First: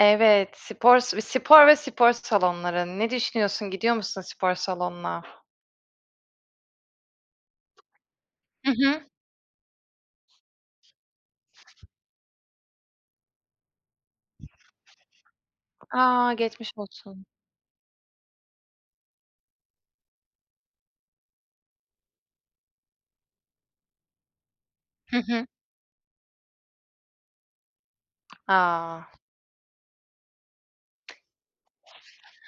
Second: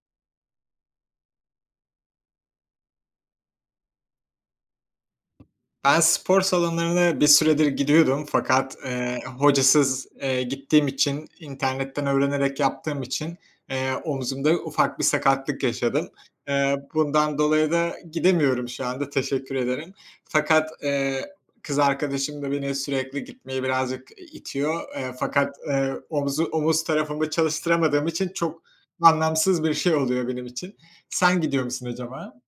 Evet, spor s spor ve spor salonları. Ne düşünüyorsun? Gidiyor musun spor salonuna? Ben spor salonlarına bir süredir gidiyordum Hı fakat, hı. eee, hocasız, eee, gittiğim için internetten öğrenerek yaptığım için, eee, omzumda ufak bir sakatlık yaşadım. A, geçmiş Eee, olsun. bundan dolayı da gidemiyorum şu anda. Teşekkür ederim. Fakat, eee, kız arkadaşım da beni sürekli gitmeye birazcık i itiyor. Eee, Hı hı. fakat, eee, omuzu omuz tarafımı çalıştıramadığım için çok A. anlamsız bir şey oluyor benim için. Sen gidiyor musun acaba?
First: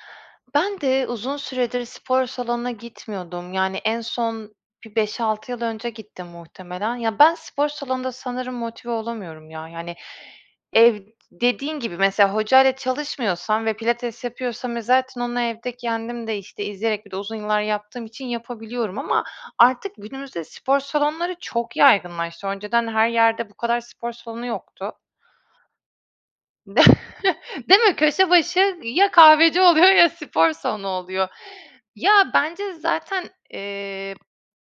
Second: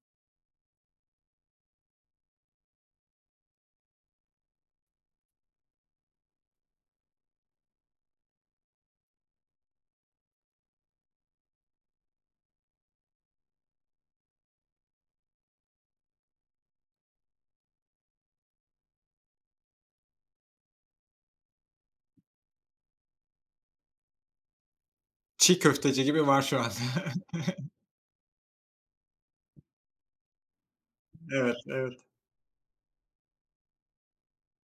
Ben de, uzun süredir spor salonuna gitmiyordum. Yani en son bir 5-6 yıl önce gittim muhtemelen. Ya, ben spor salonunda sanırım motive olamıyorum, ya. Yani ev dediğin gibi mesela hocayla çalışmıyorsam ve pilates yapıyorsam ve zaten onu evde kendim de işte izleyerek bir de uzun yıllar yaptığım için yapabiliyorum. Ama artık günümüzde spor salonları çok yaygınlaştı. Önceden her yerde bu kadar spor salonu yoktu. Çiğ köfteci gibi var şu an. De Değil mi? Köşe başı ya kahveci oluyor ya spor salonu oluyor. Evet, evet. Ya bence zaten, eee,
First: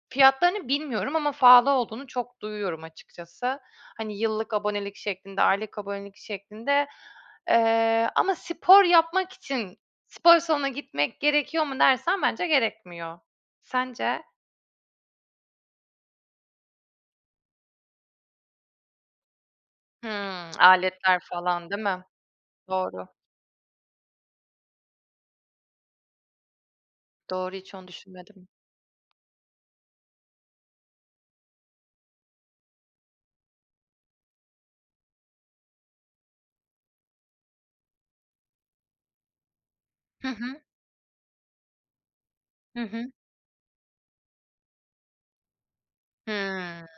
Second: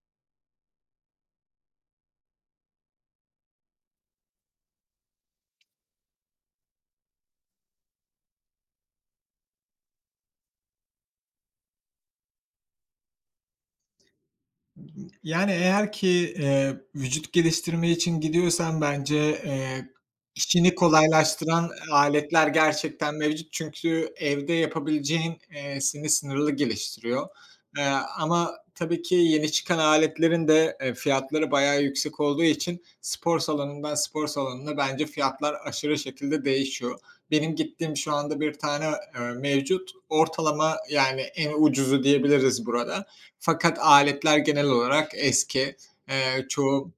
fiyatlarını bilmiyorum ama pahalı olduğunu çok duyuyorum açıkçası. Hani, yıllık abonelik şeklinde, aylık abonelik şeklinde. Eee, ama spor yapmak için spor salonuna gitmek gerekiyor mu dersen, bence gerekmiyor. Sence? Yani eğer ki, eee, vücut geliştirme için gidiyorsan bence, eee, Hımm, işini aletler falan kolaylaştıran değil mi? aletler Doğru. gerçekten mevcut. Çünkü evde yapabileceğin, eee, seni sınırlı geliştiriyor. Doğru. Hiç Eee, onu düşünmedim. ama tabii ki, yeni çıkan aletlerin de, eee, fiyatları bayağı yüksek olduğu için spor salonundan, spor salonuna bence fiyatlar aşırı şekilde değişiyor. Benim gittiğim şu anda bir tane, eee, mevcut. Hı hı. Ortalama, yani, en ucuzu diyebiliriz Hı burada. hı. Fakat aletler genel olarak eski. Eee, Hımm. çoğu,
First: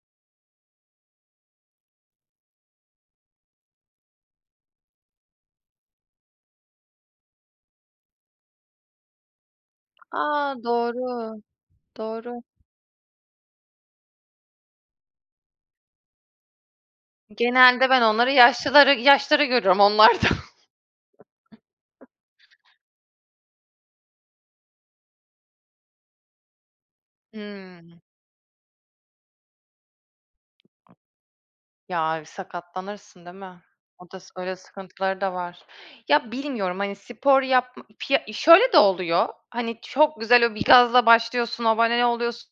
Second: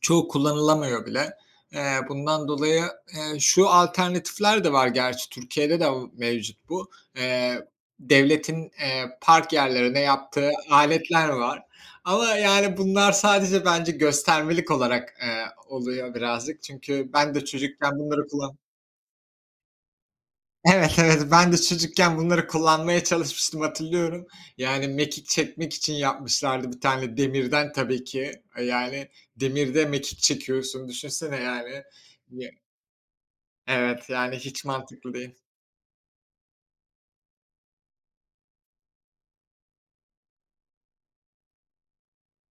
çoğu kullanılamıyor bile. Eee, bundan dolayı, eee, şu alternatifler de var gerçi Türkiye'de de mevcut bu: Eee, devletin, eee, park yerlerine yaptığı A, aletler doğru, var ama doğru. yani, bunlar sadece, bence göstermelik olarak, eee, oluyor birazcık. Çünkü ben de Genelde çocukken ben bunları onları kullan yaşlıları, yaşlıları görüyorum onlarda. Evet, evet, ben de çocukken bunları kullanmaya çalışmıştım, hatırlıyorum. Yani mekik çekmek için yapmışlardı bir tane, demirden Hımm. tabii ki. Yani, demirde mekik çekiyorsun düşünsene, yani. Ya, bir Ye sakatlanırsın değil mi? evet, Oda yani öyle hiç mantıklı sıkıntıları da değil. var. Ya bilmiyorum hani spor yap fiya şöyle de oluyor. Hani çok güzel o bir gazla başlıyorsun, abone oluyorsu